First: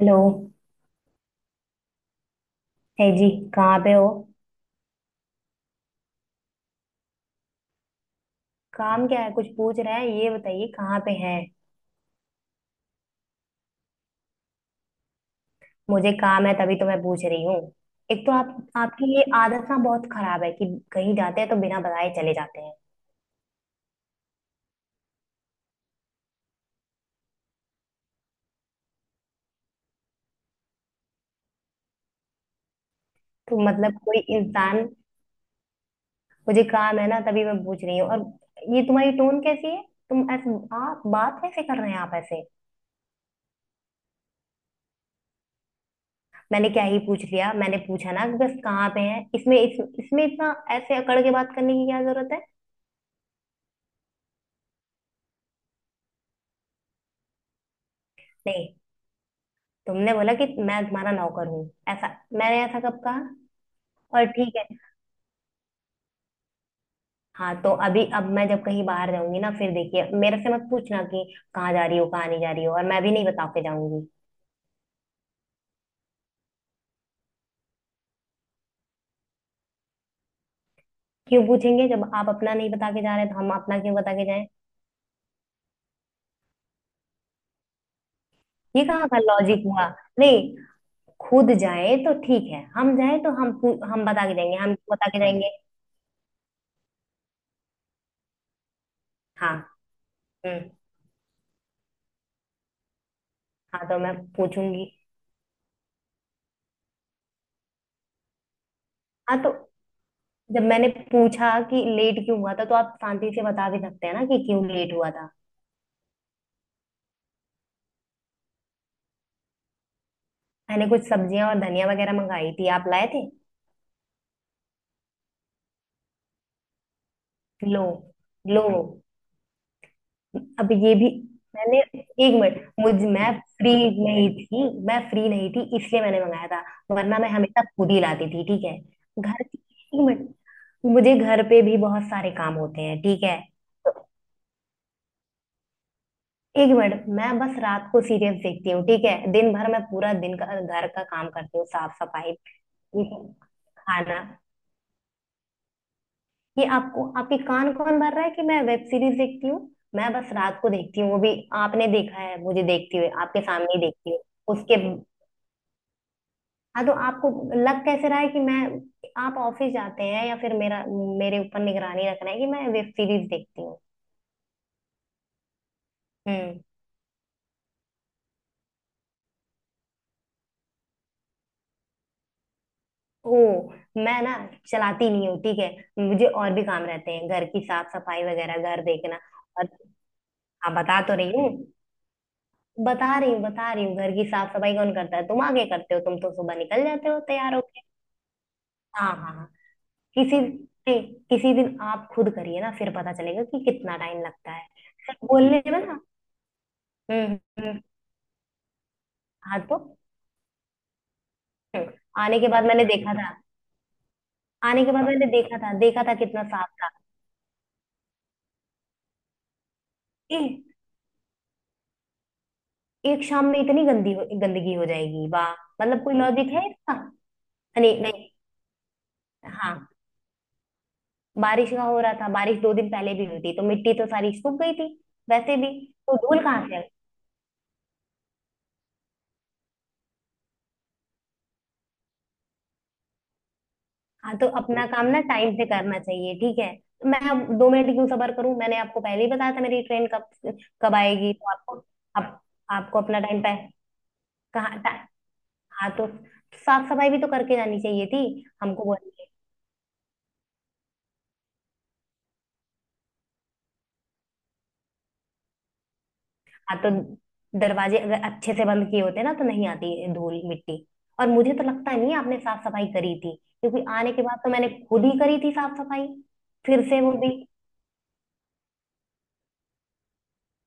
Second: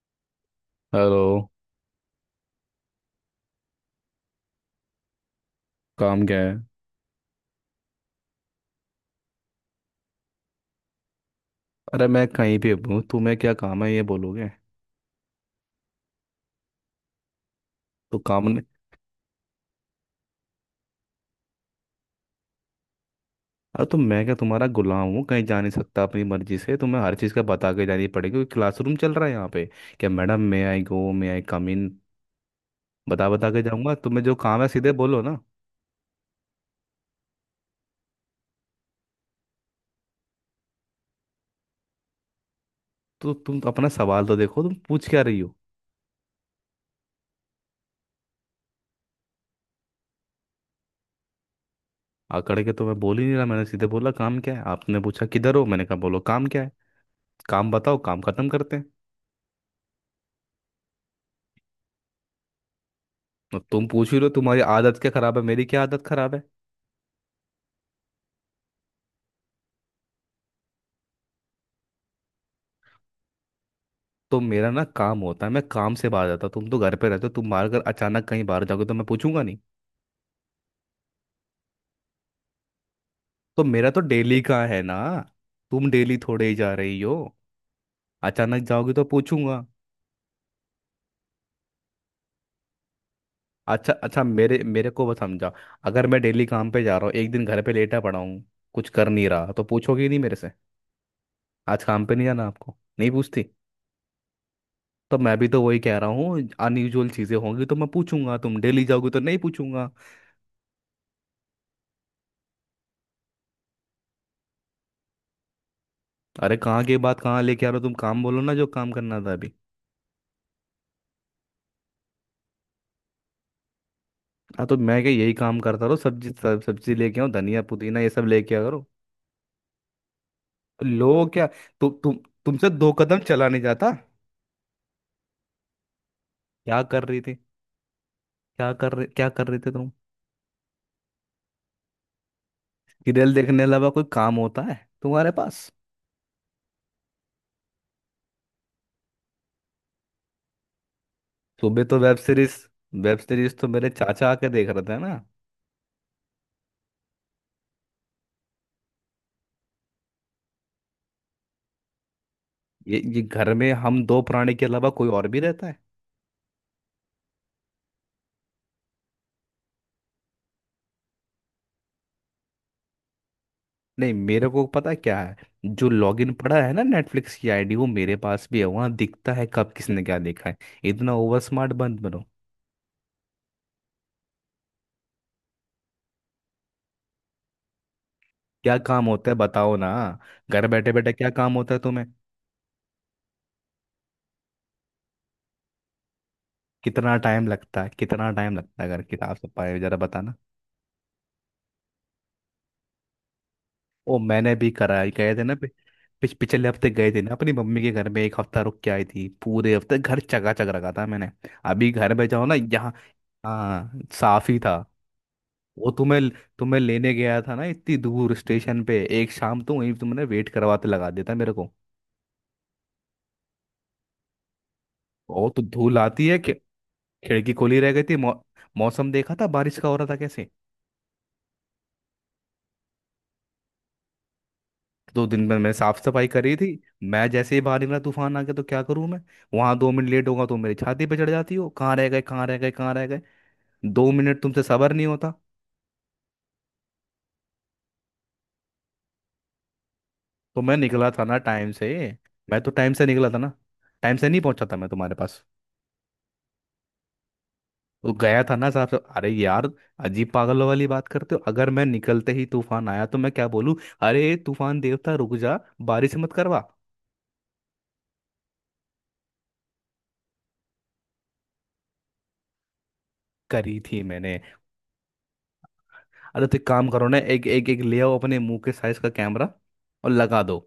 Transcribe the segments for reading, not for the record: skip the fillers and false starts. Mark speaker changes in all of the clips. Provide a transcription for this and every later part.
Speaker 1: Hello.
Speaker 2: Hello.
Speaker 1: है जी, कहाँ पे हो?
Speaker 2: काम क्या है?
Speaker 1: काम क्या है कुछ पूछ रहा है, ये बताइए कहाँ पे है।
Speaker 2: अरे मैं कहीं भी हूँ, तुम्हें क्या काम है ये बोलोगे?
Speaker 1: मुझे काम है तभी तो मैं पूछ रही हूँ।
Speaker 2: तो
Speaker 1: एक तो
Speaker 2: काम
Speaker 1: आप
Speaker 2: ने।
Speaker 1: आपकी ये आदत ना बहुत खराब है कि कहीं जाते हैं तो बिना बताए चले जाते हैं।
Speaker 2: अरे तो मैं क्या तुम्हारा गुलाम हूँ? कहीं जा नहीं सकता अपनी मर्जी से? तुम्हें हर चीज़ का बता के जानी पड़ेगी? क्योंकि क्लासरूम चल रहा है यहाँ पे। क्या मैडम, मे आई गो, मे आई कम इन। बता बता
Speaker 1: तो
Speaker 2: के जाऊँगा।
Speaker 1: मतलब कोई
Speaker 2: तुम्हें जो काम है
Speaker 1: इंसान
Speaker 2: सीधे बोलो ना।
Speaker 1: मुझे काम है ना तभी मैं पूछ रही हूँ। और ये तुम्हारी टोन कैसी है? तुम ऐसे आप बात कैसे कर रहे हैं आप ऐसे?
Speaker 2: तो तुम अपना सवाल तो देखो, तुम पूछ क्या रही हो।
Speaker 1: मैंने क्या ही पूछ लिया, मैंने पूछा ना कि बस कहाँ पे है, इसमें इतना ऐसे अकड़ के बात करने की क्या जरूरत है।
Speaker 2: आकड़ के तो मैं बोल ही नहीं रहा। मैंने सीधे बोला काम क्या है। आपने पूछा किधर हो, मैंने कहा बोलो काम क्या है। काम बताओ, काम खत्म
Speaker 1: नहीं,
Speaker 2: करते हैं।
Speaker 1: तुमने बोला कि मैं तुम्हारा नौकर हूँ, ऐसा मैंने ऐसा कब कहा?
Speaker 2: और तुम पूछ ही रहे
Speaker 1: और
Speaker 2: हो
Speaker 1: ठीक
Speaker 2: तुम्हारी
Speaker 1: है।
Speaker 2: आदत क्या खराब है, मेरी क्या आदत खराब है।
Speaker 1: हाँ तो अभी अब मैं जब कहीं बाहर जाऊंगी ना, फिर देखिए मेरे से मत पूछना कि कहाँ जा रही हो कहाँ नहीं जा रही हो, और मैं भी नहीं बता के जाऊंगी।
Speaker 2: तो मेरा ना काम होता है, मैं काम से बाहर जाता हूँ। तुम तो घर पे रहते हो, तुम बाहर अगर अचानक कहीं बाहर जाओगे तो मैं पूछूंगा नहीं?
Speaker 1: क्यों पूछेंगे? जब आप अपना नहीं बता के जा रहे तो हम
Speaker 2: तो
Speaker 1: अपना
Speaker 2: मेरा
Speaker 1: क्यों
Speaker 2: तो
Speaker 1: बता के
Speaker 2: डेली
Speaker 1: जाएं।
Speaker 2: का है ना। तुम डेली थोड़े ही जा रही हो, अचानक
Speaker 1: ये
Speaker 2: जाओगे तो
Speaker 1: कहाँ का लॉजिक
Speaker 2: पूछूंगा।
Speaker 1: हुआ? नहीं, खुद जाए तो ठीक है, हम जाए तो
Speaker 2: अच्छा
Speaker 1: हम
Speaker 2: अच्छा,
Speaker 1: बता के जाएंगे,
Speaker 2: मेरे
Speaker 1: हम
Speaker 2: मेरे
Speaker 1: क्यों
Speaker 2: को
Speaker 1: बता
Speaker 2: बस
Speaker 1: के जाएंगे?
Speaker 2: समझा। अगर मैं डेली काम पे जा रहा हूँ, एक दिन घर पे लेटा पड़ा हूँ, कुछ कर नहीं रहा,
Speaker 1: हाँ।
Speaker 2: तो पूछोगे नहीं मेरे से?
Speaker 1: हम्म।
Speaker 2: आज काम पे नहीं जाना आपको नहीं पूछती?
Speaker 1: हाँ तो मैं पूछूंगी।
Speaker 2: तो मैं भी तो वही कह रहा हूँ, अनयूजुअल चीजें होंगी तो मैं पूछूंगा, तुम डेली जाओगे तो
Speaker 1: हाँ
Speaker 2: नहीं
Speaker 1: तो
Speaker 2: पूछूंगा।
Speaker 1: जब मैंने पूछा कि लेट क्यों हुआ था तो आप शांति से बता भी सकते हैं ना कि क्यों लेट हुआ था।
Speaker 2: अरे कहाँ की बात कहाँ लेके आ रहे हो। तुम काम बोलो ना जो काम करना था अभी।
Speaker 1: मैंने कुछ सब्जियां और धनिया वगैरह मंगाई थी, आप लाए थे।
Speaker 2: हाँ तो मैं क्या यही काम करता रहो? सब्जी लेके आओ, धनिया
Speaker 1: लो,
Speaker 2: पुदीना ये सब लेके आ
Speaker 1: लो,
Speaker 2: करो।
Speaker 1: अब ये भी।
Speaker 2: लो क्या
Speaker 1: मैंने
Speaker 2: तुम,
Speaker 1: एक मिनट
Speaker 2: तुमसे दो
Speaker 1: मुझ
Speaker 2: कदम
Speaker 1: मैं
Speaker 2: चला नहीं
Speaker 1: फ्री
Speaker 2: जाता।
Speaker 1: नहीं थी। मैं फ्री नहीं थी इसलिए मैंने मंगाया था,
Speaker 2: क्या कर
Speaker 1: वरना
Speaker 2: रही
Speaker 1: मैं
Speaker 2: थी?
Speaker 1: हमेशा खुद ही लाती थी, ठीक है।
Speaker 2: क्या
Speaker 1: घर
Speaker 2: कर रहे
Speaker 1: की
Speaker 2: थे तुम?
Speaker 1: एक मिनट मुझे घर पे भी बहुत सारे काम होते हैं, ठीक
Speaker 2: सीरियल
Speaker 1: है।
Speaker 2: देखने के अलावा
Speaker 1: तो
Speaker 2: कोई काम होता है तुम्हारे पास?
Speaker 1: 1 मिनट, मैं बस रात को सीरियल देखती हूँ ठीक है, दिन भर मैं पूरा दिन का घर का काम करती हूँ,
Speaker 2: सुबह
Speaker 1: साफ
Speaker 2: तो वेब
Speaker 1: सफाई,
Speaker 2: सीरीज। वेब सीरीज तो मेरे
Speaker 1: खाना।
Speaker 2: चाचा आके देख रहे थे ना।
Speaker 1: ये आपको आपके कान कौन भर रहा है कि मैं वेब सीरीज देखती हूँ? मैं बस रात को देखती हूँ, वो भी आपने देखा है मुझे देखती
Speaker 2: ये
Speaker 1: हुए,
Speaker 2: ये
Speaker 1: आपके
Speaker 2: घर में
Speaker 1: सामने ही
Speaker 2: हम
Speaker 1: देखती हूँ
Speaker 2: दो प्राणी के
Speaker 1: उसके।
Speaker 2: अलावा कोई और भी रहता है?
Speaker 1: हाँ तो आपको लग कैसे रहा है कि मैं आप ऑफिस जाते हैं या फिर मेरा मेरे ऊपर निगरानी रख रहे हैं कि मैं वेब सीरीज देखती हूँ?
Speaker 2: नहीं, मेरे को पता है क्या है। जो लॉगिन पड़ा
Speaker 1: हम्म।
Speaker 2: है ना नेटफ्लिक्स की आईडी, वो मेरे पास भी है। वहां दिखता है कब किसने क्या देखा है। इतना ओवर स्मार्ट बंद बनो।
Speaker 1: ओ, मैं ना चलाती नहीं हूँ ठीक है। मुझे और भी काम रहते हैं, घर की साफ सफाई वगैरह,
Speaker 2: क्या
Speaker 1: घर
Speaker 2: काम
Speaker 1: देखना
Speaker 2: होता है
Speaker 1: और।
Speaker 2: बताओ ना। घर
Speaker 1: हाँ,
Speaker 2: बैठे
Speaker 1: बता
Speaker 2: बैठे
Speaker 1: तो
Speaker 2: क्या
Speaker 1: रही हूँ,
Speaker 2: काम होता है तुम्हें?
Speaker 1: बता रही हूँ घर की साफ सफाई कौन करता है? तुम आगे करते हो? तुम तो सुबह निकल जाते
Speaker 2: कितना
Speaker 1: हो
Speaker 2: टाइम
Speaker 1: तैयार हो।
Speaker 2: लगता है, कितना टाइम लगता है, अगर
Speaker 1: हाँ हाँ
Speaker 2: किताब
Speaker 1: हाँ।
Speaker 2: से पाए जरा बताना।
Speaker 1: किसी नहीं, किसी दिन आप खुद करिए ना, फिर पता चलेगा कि कितना
Speaker 2: ओ
Speaker 1: टाइम लगता
Speaker 2: मैंने
Speaker 1: है,
Speaker 2: भी करा है,
Speaker 1: सिर्फ
Speaker 2: गए थे ना
Speaker 1: बोलने
Speaker 2: पि,
Speaker 1: में ना।
Speaker 2: पिछ, पिछले हफ्ते गए थे ना,
Speaker 1: हम्म।
Speaker 2: अपनी
Speaker 1: हम्म।
Speaker 2: मम्मी के घर में एक हफ्ता रुक के आई थी,
Speaker 1: हाँ
Speaker 2: पूरे
Speaker 1: तो।
Speaker 2: हफ्ते घर चका चक रखा था मैंने। अभी
Speaker 1: हम्म,
Speaker 2: घर में
Speaker 1: आने
Speaker 2: जाओ
Speaker 1: के
Speaker 2: ना
Speaker 1: बाद मैंने
Speaker 2: यहाँ।
Speaker 1: देखा था,
Speaker 2: हाँ साफ ही था।
Speaker 1: आने के बाद मैंने देखा था,
Speaker 2: वो
Speaker 1: देखा था
Speaker 2: तुम्हें
Speaker 1: कितना साफ
Speaker 2: तुम्हें
Speaker 1: था।
Speaker 2: लेने गया था ना इतनी दूर स्टेशन पे, एक शाम तो वहीं तुमने
Speaker 1: ए,
Speaker 2: वेट करवाते लगा देता मेरे को।
Speaker 1: 1 शाम में इतनी गंदगी हो जाएगी, वाह।
Speaker 2: बहुत धूल
Speaker 1: मतलब कोई
Speaker 2: आती है।
Speaker 1: लॉजिक है इसका?
Speaker 2: खिड़की खोली रह
Speaker 1: नहीं
Speaker 2: गई थी।
Speaker 1: नहीं।
Speaker 2: मौसम देखा था बारिश
Speaker 1: हाँ,
Speaker 2: का हो रहा था कैसे।
Speaker 1: बारिश का हो रहा था, बारिश 2 दिन पहले भी हुई थी तो मिट्टी तो सारी सूख गई थी
Speaker 2: दो दिन में
Speaker 1: वैसे भी,
Speaker 2: मैंने साफ
Speaker 1: तो
Speaker 2: सफाई
Speaker 1: धूल
Speaker 2: करी थी।
Speaker 1: कहाँ से आई?
Speaker 2: मैं जैसे ही बाहर निकला तूफान आ गया, तो क्या करूं मैं। वहां दो मिनट लेट होगा तो मेरी छाती पे चढ़ जाती हो, कहाँ रह गए कहाँ रह गए कहाँ रह गए। दो
Speaker 1: हाँ
Speaker 2: मिनट
Speaker 1: तो
Speaker 2: तुमसे
Speaker 1: अपना
Speaker 2: सबर
Speaker 1: काम
Speaker 2: नहीं
Speaker 1: ना
Speaker 2: होता।
Speaker 1: टाइम से करना चाहिए, ठीक है? तो मैं अब 2 मिनट क्यों सबर करूं? मैंने आपको पहले ही बताया था मेरी ट्रेन कब
Speaker 2: तो मैं
Speaker 1: कब
Speaker 2: निकला था
Speaker 1: आएगी,
Speaker 2: ना
Speaker 1: तो
Speaker 2: टाइम
Speaker 1: आपको
Speaker 2: से।
Speaker 1: आप,
Speaker 2: मैं तो टाइम
Speaker 1: आपको
Speaker 2: से
Speaker 1: अपना
Speaker 2: निकला था
Speaker 1: टाइम
Speaker 2: ना।
Speaker 1: पे
Speaker 2: टाइम से नहीं पहुंचा था
Speaker 1: कहाँ
Speaker 2: मैं
Speaker 1: टा-
Speaker 2: तुम्हारे पास।
Speaker 1: हाँ तो साफ सफाई भी तो करके जानी चाहिए
Speaker 2: तो
Speaker 1: थी।
Speaker 2: गया था ना
Speaker 1: हमको
Speaker 2: साहब से।
Speaker 1: बोलिए।
Speaker 2: अरे यार, अजीब पागलों वाली बात करते हो। अगर मैं निकलते ही तूफान आया तो मैं क्या बोलूं? अरे तूफान देवता रुक जा, बारिश मत करवा।
Speaker 1: हाँ तो दरवाजे अगर अच्छे से बंद किए होते ना तो नहीं आती धूल मिट्टी, और मुझे तो लगता नहीं है आपने साफ सफाई करी थी,
Speaker 2: करी
Speaker 1: क्योंकि
Speaker 2: थी
Speaker 1: आने के
Speaker 2: मैंने।
Speaker 1: बाद तो मैंने खुद ही करी थी साफ सफाई।
Speaker 2: अरे तो एक
Speaker 1: फिर
Speaker 2: काम
Speaker 1: से
Speaker 2: करो
Speaker 1: वो
Speaker 2: ना,
Speaker 1: भी।
Speaker 2: एक एक एक ले आओ अपने मुंह के साइज का कैमरा, और लगा दो।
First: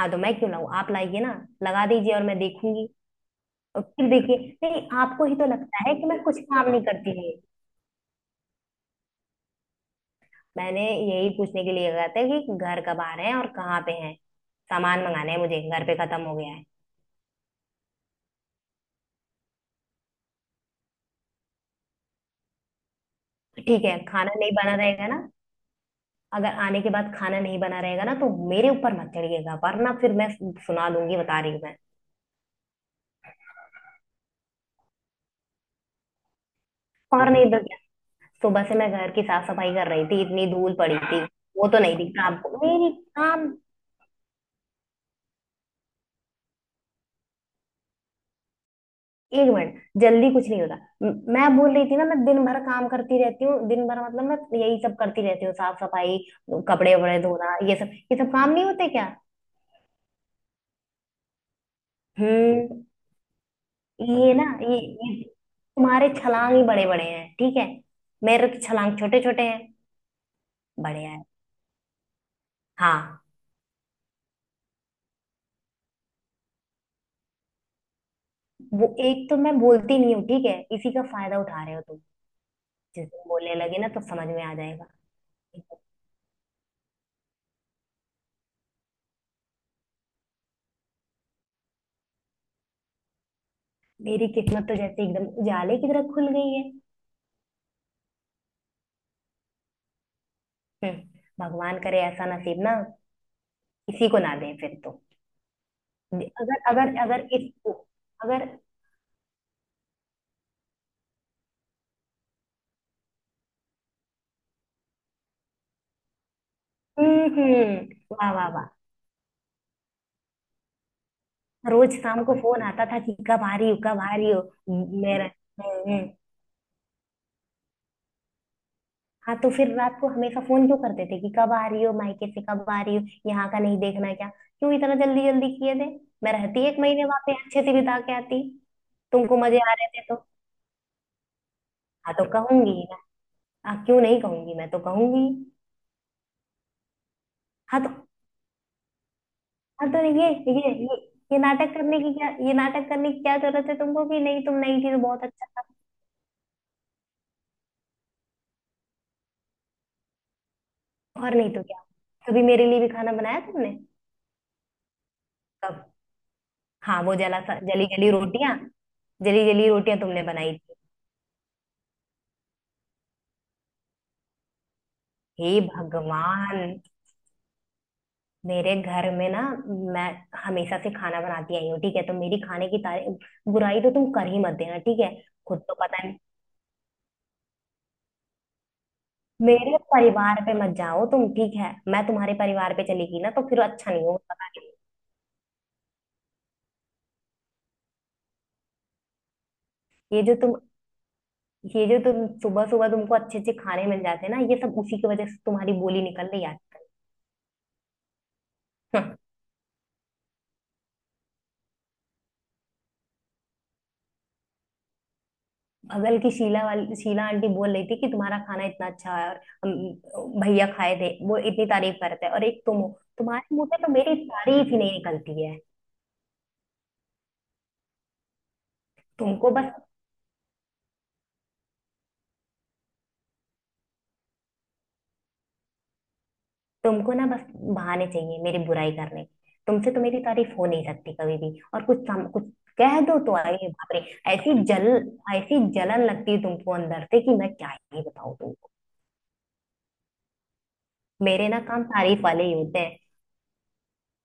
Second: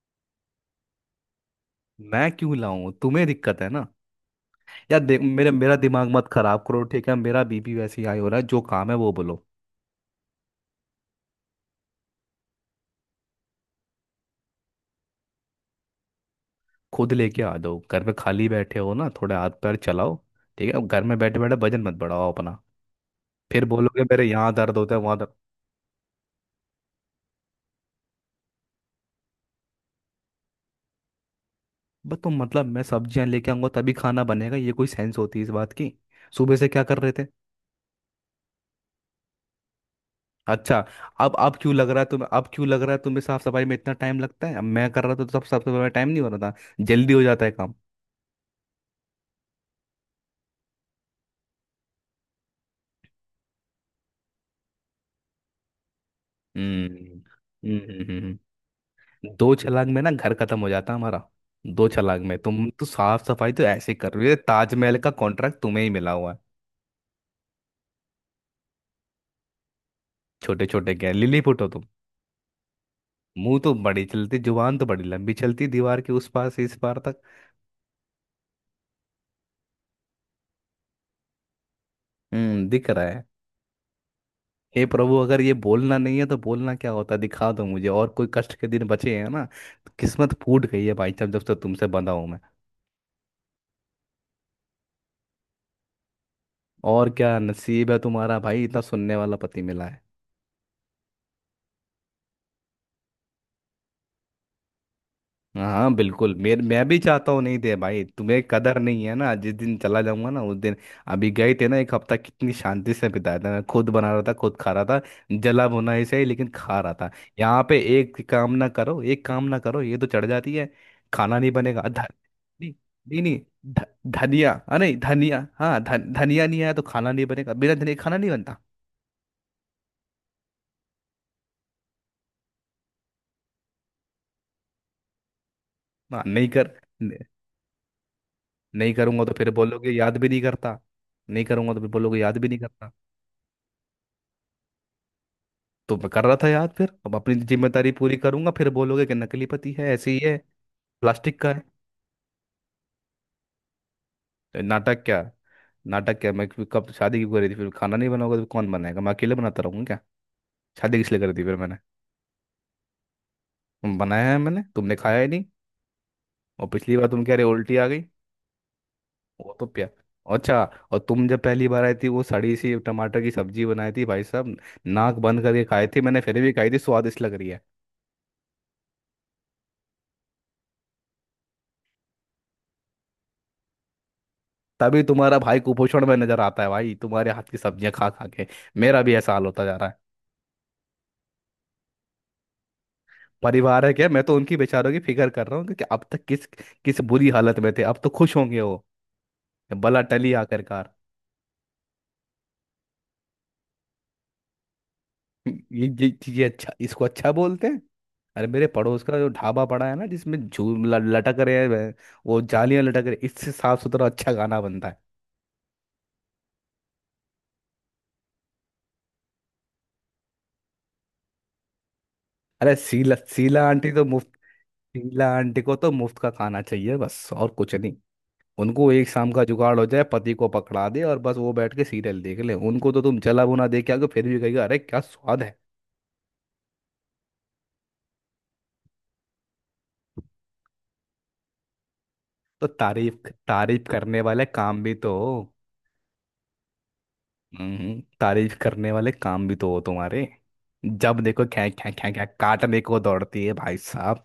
Speaker 1: हाँ तो मैं क्यों लाऊं? आप लाइए ना, लगा दीजिए और
Speaker 2: मैं
Speaker 1: मैं
Speaker 2: क्यों
Speaker 1: देखूंगी।
Speaker 2: लाऊं, तुम्हें दिक्कत है
Speaker 1: और
Speaker 2: ना।
Speaker 1: फिर देखिए, नहीं,
Speaker 2: यार देख,
Speaker 1: आपको ही तो
Speaker 2: मेरे मेरा
Speaker 1: लगता है कि
Speaker 2: दिमाग
Speaker 1: मैं
Speaker 2: मत
Speaker 1: कुछ
Speaker 2: खराब
Speaker 1: काम नहीं
Speaker 2: करो ठीक
Speaker 1: करती
Speaker 2: है।
Speaker 1: हूँ।
Speaker 2: मेरा बीपी वैसे ही हाई हो रहा है। जो काम है वो बोलो।
Speaker 1: मैंने यही पूछने के लिए कहा था कि घर कब आ रहे हैं और कहाँ पे हैं, सामान मंगाना है, मुझे घर पे खत्म हो गया है।
Speaker 2: खुद लेके आ जाओ, घर में खाली बैठे हो ना, थोड़े हाथ पैर चलाओ। ठीक है, अब घर में बैठे बैठे वजन मत बढ़ाओ अपना। फिर
Speaker 1: ठीक है,
Speaker 2: बोलोगे मेरे
Speaker 1: खाना
Speaker 2: यहाँ
Speaker 1: नहीं बना
Speaker 2: दर्द होता है
Speaker 1: रहेगा
Speaker 2: वहाँ
Speaker 1: ना,
Speaker 2: दर्द।
Speaker 1: अगर आने के बाद खाना नहीं बना रहेगा ना तो मेरे ऊपर मत चढ़िएगा वरना फिर मैं सुना दूंगी, बता रही हूँ मैं।
Speaker 2: बस तुम मतलब मैं सब्जियां लेके आऊंगा तभी खाना बनेगा, ये कोई सेंस होती है इस बात की? सुबह से क्या कर रहे थे?
Speaker 1: और नहीं तो क्या, सुबह से मैं घर की साफ सफाई कर रही थी, इतनी धूल
Speaker 2: अच्छा।
Speaker 1: पड़ी थी।
Speaker 2: अब
Speaker 1: वो
Speaker 2: क्यों
Speaker 1: तो
Speaker 2: लग
Speaker 1: नहीं
Speaker 2: रहा है
Speaker 1: दिखता
Speaker 2: तुम्हें, अब
Speaker 1: आपको
Speaker 2: क्यों लग
Speaker 1: मेरी
Speaker 2: रहा है तुम्हें साफ
Speaker 1: काम।
Speaker 2: सफाई में इतना टाइम लगता है? अब मैं कर रहा था तो सब साफ सफाई में टाइम नहीं हो रहा था, जल्दी हो जाता है काम।
Speaker 1: 1 मिनट, जल्दी कुछ नहीं होता। मैं बोल रही थी ना, मैं दिन भर काम करती रहती हूँ, दिन भर मतलब मैं यही सब करती रहती हूँ, साफ सफाई, कपड़े वपड़े
Speaker 2: हम्म
Speaker 1: धोना, ये
Speaker 2: हम्म
Speaker 1: सब, ये
Speaker 2: हम्म,
Speaker 1: सब काम
Speaker 2: हम्म,
Speaker 1: नहीं होते क्या?
Speaker 2: दो छलांग में ना घर खत्म हो जाता हमारा। दो छलांग में। तुम
Speaker 1: हम्म।
Speaker 2: तो साफ सफाई तो ऐसे कर रही हो ताजमहल का
Speaker 1: ये
Speaker 2: कॉन्ट्रैक्ट तुम्हें ही
Speaker 1: तुम्हारे
Speaker 2: मिला हुआ है।
Speaker 1: छलांग ही बड़े बड़े हैं ठीक है, मेरे तो छलांग छोटे छोटे हैं।
Speaker 2: छोटे छोटे
Speaker 1: बढ़िया
Speaker 2: क्या
Speaker 1: है।
Speaker 2: लिली हो तुम?
Speaker 1: हाँ,
Speaker 2: मुंह तो बड़ी चलती, जुबान तो बड़ी लंबी चलती, दीवार के उस पार से इस पार तक।
Speaker 1: वो एक तो मैं बोलती नहीं हूँ ठीक है, इसी का फायदा उठा रहे हो तुम।
Speaker 2: हम्म, दिख रहा
Speaker 1: जिस
Speaker 2: है।
Speaker 1: दिन बोलने लगे ना तो समझ में आ
Speaker 2: हे
Speaker 1: जाएगा।
Speaker 2: प्रभु, अगर ये बोलना नहीं है तो बोलना क्या होता है, दिखा दो मुझे। और कोई कष्ट के दिन बचे हैं ना, तो किस्मत फूट गई है भाई साहब जब से तुमसे बंधा हूं मैं।
Speaker 1: मेरी किस्मत तो जैसे एकदम उजाले की तरह खुल गई है।
Speaker 2: और क्या नसीब है तुम्हारा भाई, इतना सुनने वाला पति मिला है।
Speaker 1: हम्म, भगवान करे ऐसा नसीब ना किसी को ना दें फिर तो।
Speaker 2: हाँ बिल्कुल, मेरे
Speaker 1: अगर
Speaker 2: मैं
Speaker 1: अगर
Speaker 2: भी
Speaker 1: अगर
Speaker 2: चाहता हूँ
Speaker 1: इस
Speaker 2: नहीं दे भाई। तुम्हें
Speaker 1: अगर।
Speaker 2: कदर नहीं है ना, जिस दिन चला जाऊंगा ना उस दिन। अभी गए थे ना एक हफ्ता, कितनी शांति से बिताया था, मैं खुद बना रहा था खुद खा रहा था, जला भुना ही सही लेकिन खा रहा था।
Speaker 1: हम्म।
Speaker 2: यहाँ पे एक
Speaker 1: वाह वाह
Speaker 2: काम
Speaker 1: वाह।
Speaker 2: ना करो, एक काम ना करो, ये तो चढ़ जाती है। खाना नहीं बनेगा।
Speaker 1: रोज
Speaker 2: ध,
Speaker 1: शाम को फोन
Speaker 2: नहीं
Speaker 1: आता था कि
Speaker 2: नहीं नहीं
Speaker 1: कब आ रही हो,
Speaker 2: ध,
Speaker 1: कब आ रही हो।
Speaker 2: धनिया। अरे
Speaker 1: मेरा
Speaker 2: धनिया। हाँ, धन धनिया नहीं आया तो खाना नहीं बनेगा, बिना धनिया खाना नहीं बनता।
Speaker 1: हाँ तो फिर रात को हमेशा फोन क्यों करते थे कि कब आ रही हो मायके से, कब आ रही हो, यहाँ का नहीं देखना क्या, क्यों इतना जल्दी जल्दी किए थे?
Speaker 2: हाँ
Speaker 1: मैं
Speaker 2: नहीं
Speaker 1: रहती
Speaker 2: कर
Speaker 1: 1 महीने वहां
Speaker 2: नहीं
Speaker 1: पे अच्छे से बिता के आती।
Speaker 2: नहीं करूंगा तो
Speaker 1: तुमको
Speaker 2: फिर
Speaker 1: मजे आ रहे
Speaker 2: बोलोगे
Speaker 1: थे
Speaker 2: याद
Speaker 1: तो।
Speaker 2: भी नहीं करता। नहीं करूंगा तो फिर
Speaker 1: हाँ
Speaker 2: बोलोगे
Speaker 1: तो
Speaker 2: याद भी नहीं
Speaker 1: कहूंगी
Speaker 2: करता।
Speaker 1: ना, हाँ क्यों नहीं कहूंगी, मैं तो कहूंगी।
Speaker 2: तो मैं कर रहा था याद, फिर अब अपनी
Speaker 1: हाँ तो
Speaker 2: जिम्मेदारी पूरी करूंगा फिर बोलोगे कि नकली पति है,
Speaker 1: हाँ तो
Speaker 2: ऐसे ही
Speaker 1: ये
Speaker 2: है,
Speaker 1: ये ये ये
Speaker 2: प्लास्टिक का है।
Speaker 1: नाटक करने की क्या, ये नाटक करने की क्या जरूरत है तुमको कि नहीं तुम
Speaker 2: तो
Speaker 1: नहीं थी तो
Speaker 2: नाटक क्या
Speaker 1: बहुत अच्छा था।
Speaker 2: नाटक क्या मैं, कब शादी क्यों करी थी फिर? खाना नहीं बनाओगे तो कौन बनाएगा, मैं अकेले बनाता रहूंगा क्या? शादी किस लिए करी
Speaker 1: और
Speaker 2: थी
Speaker 1: नहीं
Speaker 2: फिर
Speaker 1: तो
Speaker 2: मैंने?
Speaker 1: क्या, कभी मेरे लिए भी खाना बनाया तुमने?
Speaker 2: तुम बनाया है मैंने, तुमने खाया ही नहीं।
Speaker 1: कब?
Speaker 2: और पिछली
Speaker 1: हाँ,
Speaker 2: बार
Speaker 1: वो
Speaker 2: तुम कह
Speaker 1: जला
Speaker 2: रहे
Speaker 1: सा
Speaker 2: उल्टी आ
Speaker 1: जली
Speaker 2: गई।
Speaker 1: जली रोटियां, जली
Speaker 2: वो तो
Speaker 1: जली
Speaker 2: प्या
Speaker 1: रोटियां तुमने बनाई
Speaker 2: अच्छा।
Speaker 1: थी।
Speaker 2: और तुम जब पहली बार आई थी, वो सड़ी सी टमाटर की सब्जी बनाई थी भाई साहब। नाक बंद
Speaker 1: हे
Speaker 2: करके खाई थी मैंने, फिर भी खाई थी,
Speaker 1: भगवान,
Speaker 2: स्वादिष्ट लग रही है।
Speaker 1: मेरे घर में ना, मैं हमेशा से खाना बनाती आई हूँ ठीक है, तो मेरी खाने की तारीफ बुराई तो तुम कर ही मत देना, ठीक
Speaker 2: तभी
Speaker 1: है?
Speaker 2: तुम्हारा भाई
Speaker 1: खुद तो पता
Speaker 2: कुपोषण में
Speaker 1: नहीं।
Speaker 2: नजर आता है भाई, तुम्हारे हाथ की सब्जियां खा खा के। मेरा भी ऐसा हाल होता जा
Speaker 1: मेरे
Speaker 2: रहा है।
Speaker 1: परिवार पे मत जाओ तुम, ठीक है? मैं तुम्हारे परिवार पे चली गई ना तो फिर
Speaker 2: परिवार
Speaker 1: अच्छा
Speaker 2: है
Speaker 1: नहीं
Speaker 2: क्या, मैं तो
Speaker 1: होगा, पता
Speaker 2: उनकी
Speaker 1: नहीं।
Speaker 2: बेचारों की फिक्र कर रहा हूँ कि अब तक किस किस बुरी हालत में थे। अब तो खुश होंगे वो, भला
Speaker 1: ये
Speaker 2: टली
Speaker 1: जो तुम
Speaker 2: आखिरकार।
Speaker 1: ये जो तुम सुबह सुबह तुमको अच्छे अच्छे खाने मिल जाते हैं ना ये सब उसी की वजह से तुम्हारी
Speaker 2: ये
Speaker 1: बोली
Speaker 2: ये
Speaker 1: निकल रही
Speaker 2: चीजें
Speaker 1: है।
Speaker 2: अच्छा, इसको अच्छा बोलते हैं? अरे मेरे पड़ोस का जो ढाबा पड़ा है ना, जिसमें लटक रहे हैं वो जालियां लटक रही, इससे साफ सुथरा अच्छा खाना बनता है।
Speaker 1: बगल की शीला आंटी बोल रही थी कि तुम्हारा खाना इतना अच्छा है, और भैया खाए थे वो इतनी तारीफ करते हैं, और एक
Speaker 2: अरे
Speaker 1: तुम हो,
Speaker 2: सीला
Speaker 1: तुम्हारे
Speaker 2: सीला
Speaker 1: मुंह से
Speaker 2: आंटी
Speaker 1: तो
Speaker 2: तो
Speaker 1: मेरी
Speaker 2: मुफ्त
Speaker 1: तारीफ ही नहीं
Speaker 2: सीला
Speaker 1: निकलती है।
Speaker 2: आंटी को तो मुफ्त का खाना चाहिए बस और कुछ नहीं। उनको एक शाम का
Speaker 1: तुमको बस
Speaker 2: जुगाड़ हो जाए, पति को पकड़ा दे, और बस वो बैठ के सीरियल देख ले। उनको तो तुम जला भुना दे के आओगे फिर भी कहेगा अरे क्या स्वाद है।
Speaker 1: तुमको ना बस बहाने चाहिए मेरी बुराई करने के। तुमसे तो मेरी तारीफ हो नहीं सकती कभी भी, और कुछ
Speaker 2: तो
Speaker 1: कह दो
Speaker 2: तारीफ
Speaker 1: तो अरे
Speaker 2: तारीफ
Speaker 1: बाप रे
Speaker 2: करने वाले
Speaker 1: ऐसी
Speaker 2: काम
Speaker 1: जल
Speaker 2: भी तो हो।
Speaker 1: ऐसी जलन लगती है तुमको अंदर से कि मैं क्या ही बताऊं
Speaker 2: तारीफ
Speaker 1: तुमको।
Speaker 2: करने वाले काम भी तो हो तुम्हारे। जब देखो
Speaker 1: मेरे ना
Speaker 2: ख्या
Speaker 1: काम
Speaker 2: ख्या ख्या
Speaker 1: तारीफ
Speaker 2: ख्या
Speaker 1: वाले ही होते
Speaker 2: काटने
Speaker 1: हैं,
Speaker 2: को दौड़ती है भाई साहब।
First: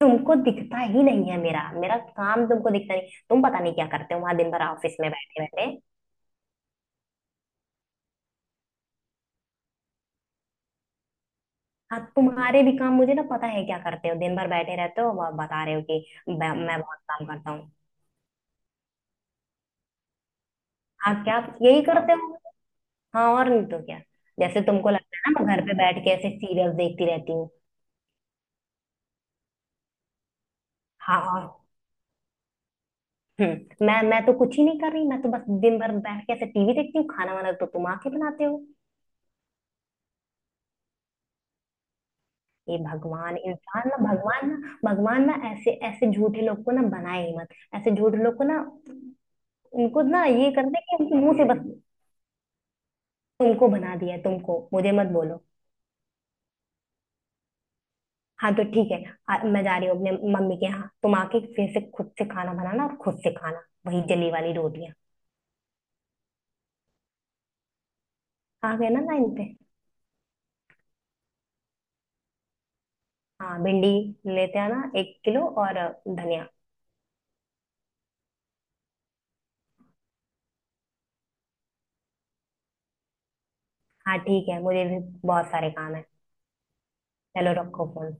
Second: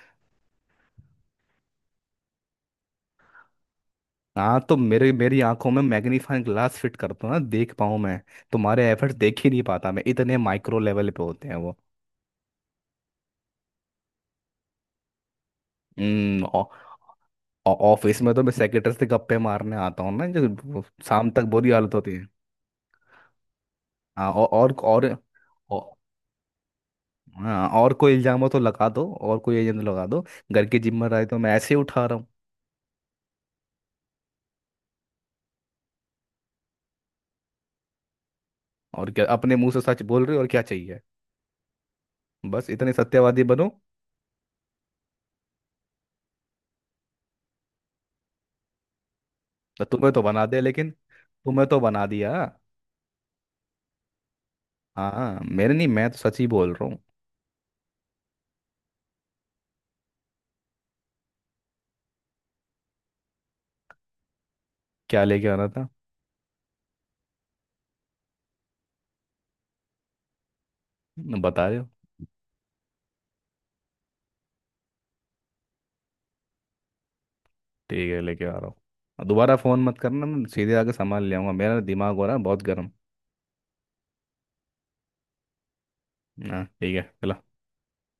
Speaker 1: तुमको दिखता ही नहीं है मेरा मेरा काम, तुमको दिखता नहीं, तुम पता नहीं क्या करते हो वहां दिन
Speaker 2: हाँ
Speaker 1: भर
Speaker 2: तो
Speaker 1: ऑफिस
Speaker 2: मेरे
Speaker 1: में
Speaker 2: मेरी
Speaker 1: बैठे
Speaker 2: आंखों
Speaker 1: बैठे।
Speaker 2: में मैग्नीफाइंग ग्लास फिट कर दो ना, देख पाऊँ मैं। तुम्हारे एफर्ट्स देख ही नहीं पाता, मैं इतने माइक्रो लेवल पे होते हैं वो।
Speaker 1: हाँ, तुम्हारे भी काम मुझे ना पता है क्या करते हो, दिन भर बैठे रहते हो और बता रहे हो कि
Speaker 2: हम्म, ऑ-
Speaker 1: मैं बहुत काम करता हूँ।
Speaker 2: ऑफिस में तो मैं सेक्रेटरी से गप्पे मारने आता हूँ ना, जो
Speaker 1: हाँ,
Speaker 2: शाम
Speaker 1: क्या
Speaker 2: तक
Speaker 1: आप
Speaker 2: बुरी
Speaker 1: यही
Speaker 2: हालत
Speaker 1: करते
Speaker 2: होती है।
Speaker 1: हो? हाँ, और नहीं तो क्या,
Speaker 2: हाँ औ-
Speaker 1: जैसे
Speaker 2: और
Speaker 1: तुमको
Speaker 2: और,
Speaker 1: लगता है ना मैं घर पे
Speaker 2: और
Speaker 1: बैठ के ऐसे सीरियल देखती रहती हूँ।
Speaker 2: हाँ, और कोई इल्जाम हो तो लगा दो, और कोई एजेंडा लगा दो। घर की
Speaker 1: हाँ
Speaker 2: जिम्मेदारी तो मैं
Speaker 1: और
Speaker 2: ऐसे ही उठा रहा हूँ।
Speaker 1: हम्म, मैं तो कुछ ही नहीं कर रही, मैं तो बस दिन भर बैठ के ऐसे टीवी देखती हूँ, खाना वाना तो तुम आके बनाते हो।
Speaker 2: और क्या अपने मुंह से सच बोल रहे हो, और क्या चाहिए? बस
Speaker 1: ये
Speaker 2: इतने
Speaker 1: भगवान,
Speaker 2: सत्यवादी बनो।
Speaker 1: इंसान ना, भगवान ना, भगवान ना ऐसे, ऐसे झूठे लोग को ना बनाए ही मत, ऐसे झूठे लोग को ना,
Speaker 2: तो
Speaker 1: उनको
Speaker 2: तुम्हें तो
Speaker 1: ना
Speaker 2: बना
Speaker 1: ये
Speaker 2: दे
Speaker 1: कर दे
Speaker 2: लेकिन
Speaker 1: कि उनके मुंह से बस
Speaker 2: तुम्हें तो बना दिया।
Speaker 1: तुमको बना दिया है, तुमको, मुझे मत
Speaker 2: हाँ
Speaker 1: बोलो।
Speaker 2: मेरे नहीं, मैं तो सच ही बोल रहा हूँ।
Speaker 1: हाँ तो ठीक है। मैं जा रही हूँ अपने मम्मी के यहाँ, तुम आके फिर से खुद से खाना बनाना और खुद से खाना, वही जली वाली रोटियां।
Speaker 2: क्या लेके आना था
Speaker 1: आ गए ना लाइन पे।
Speaker 2: बता रहे हो।
Speaker 1: हाँ, भिंडी लेते आना 1 किलो और धनिया।
Speaker 2: ठीक है लेके आ रहा हूँ। और दोबारा फोन मत करना, मैं सीधे आके सामान ले आऊंगा। मेरा दिमाग हो रहा है बहुत गर्म।
Speaker 1: हाँ ठीक है, मुझे भी बहुत सारे काम है।
Speaker 2: हाँ ठीक
Speaker 1: चलो
Speaker 2: है।
Speaker 1: रखो फोन।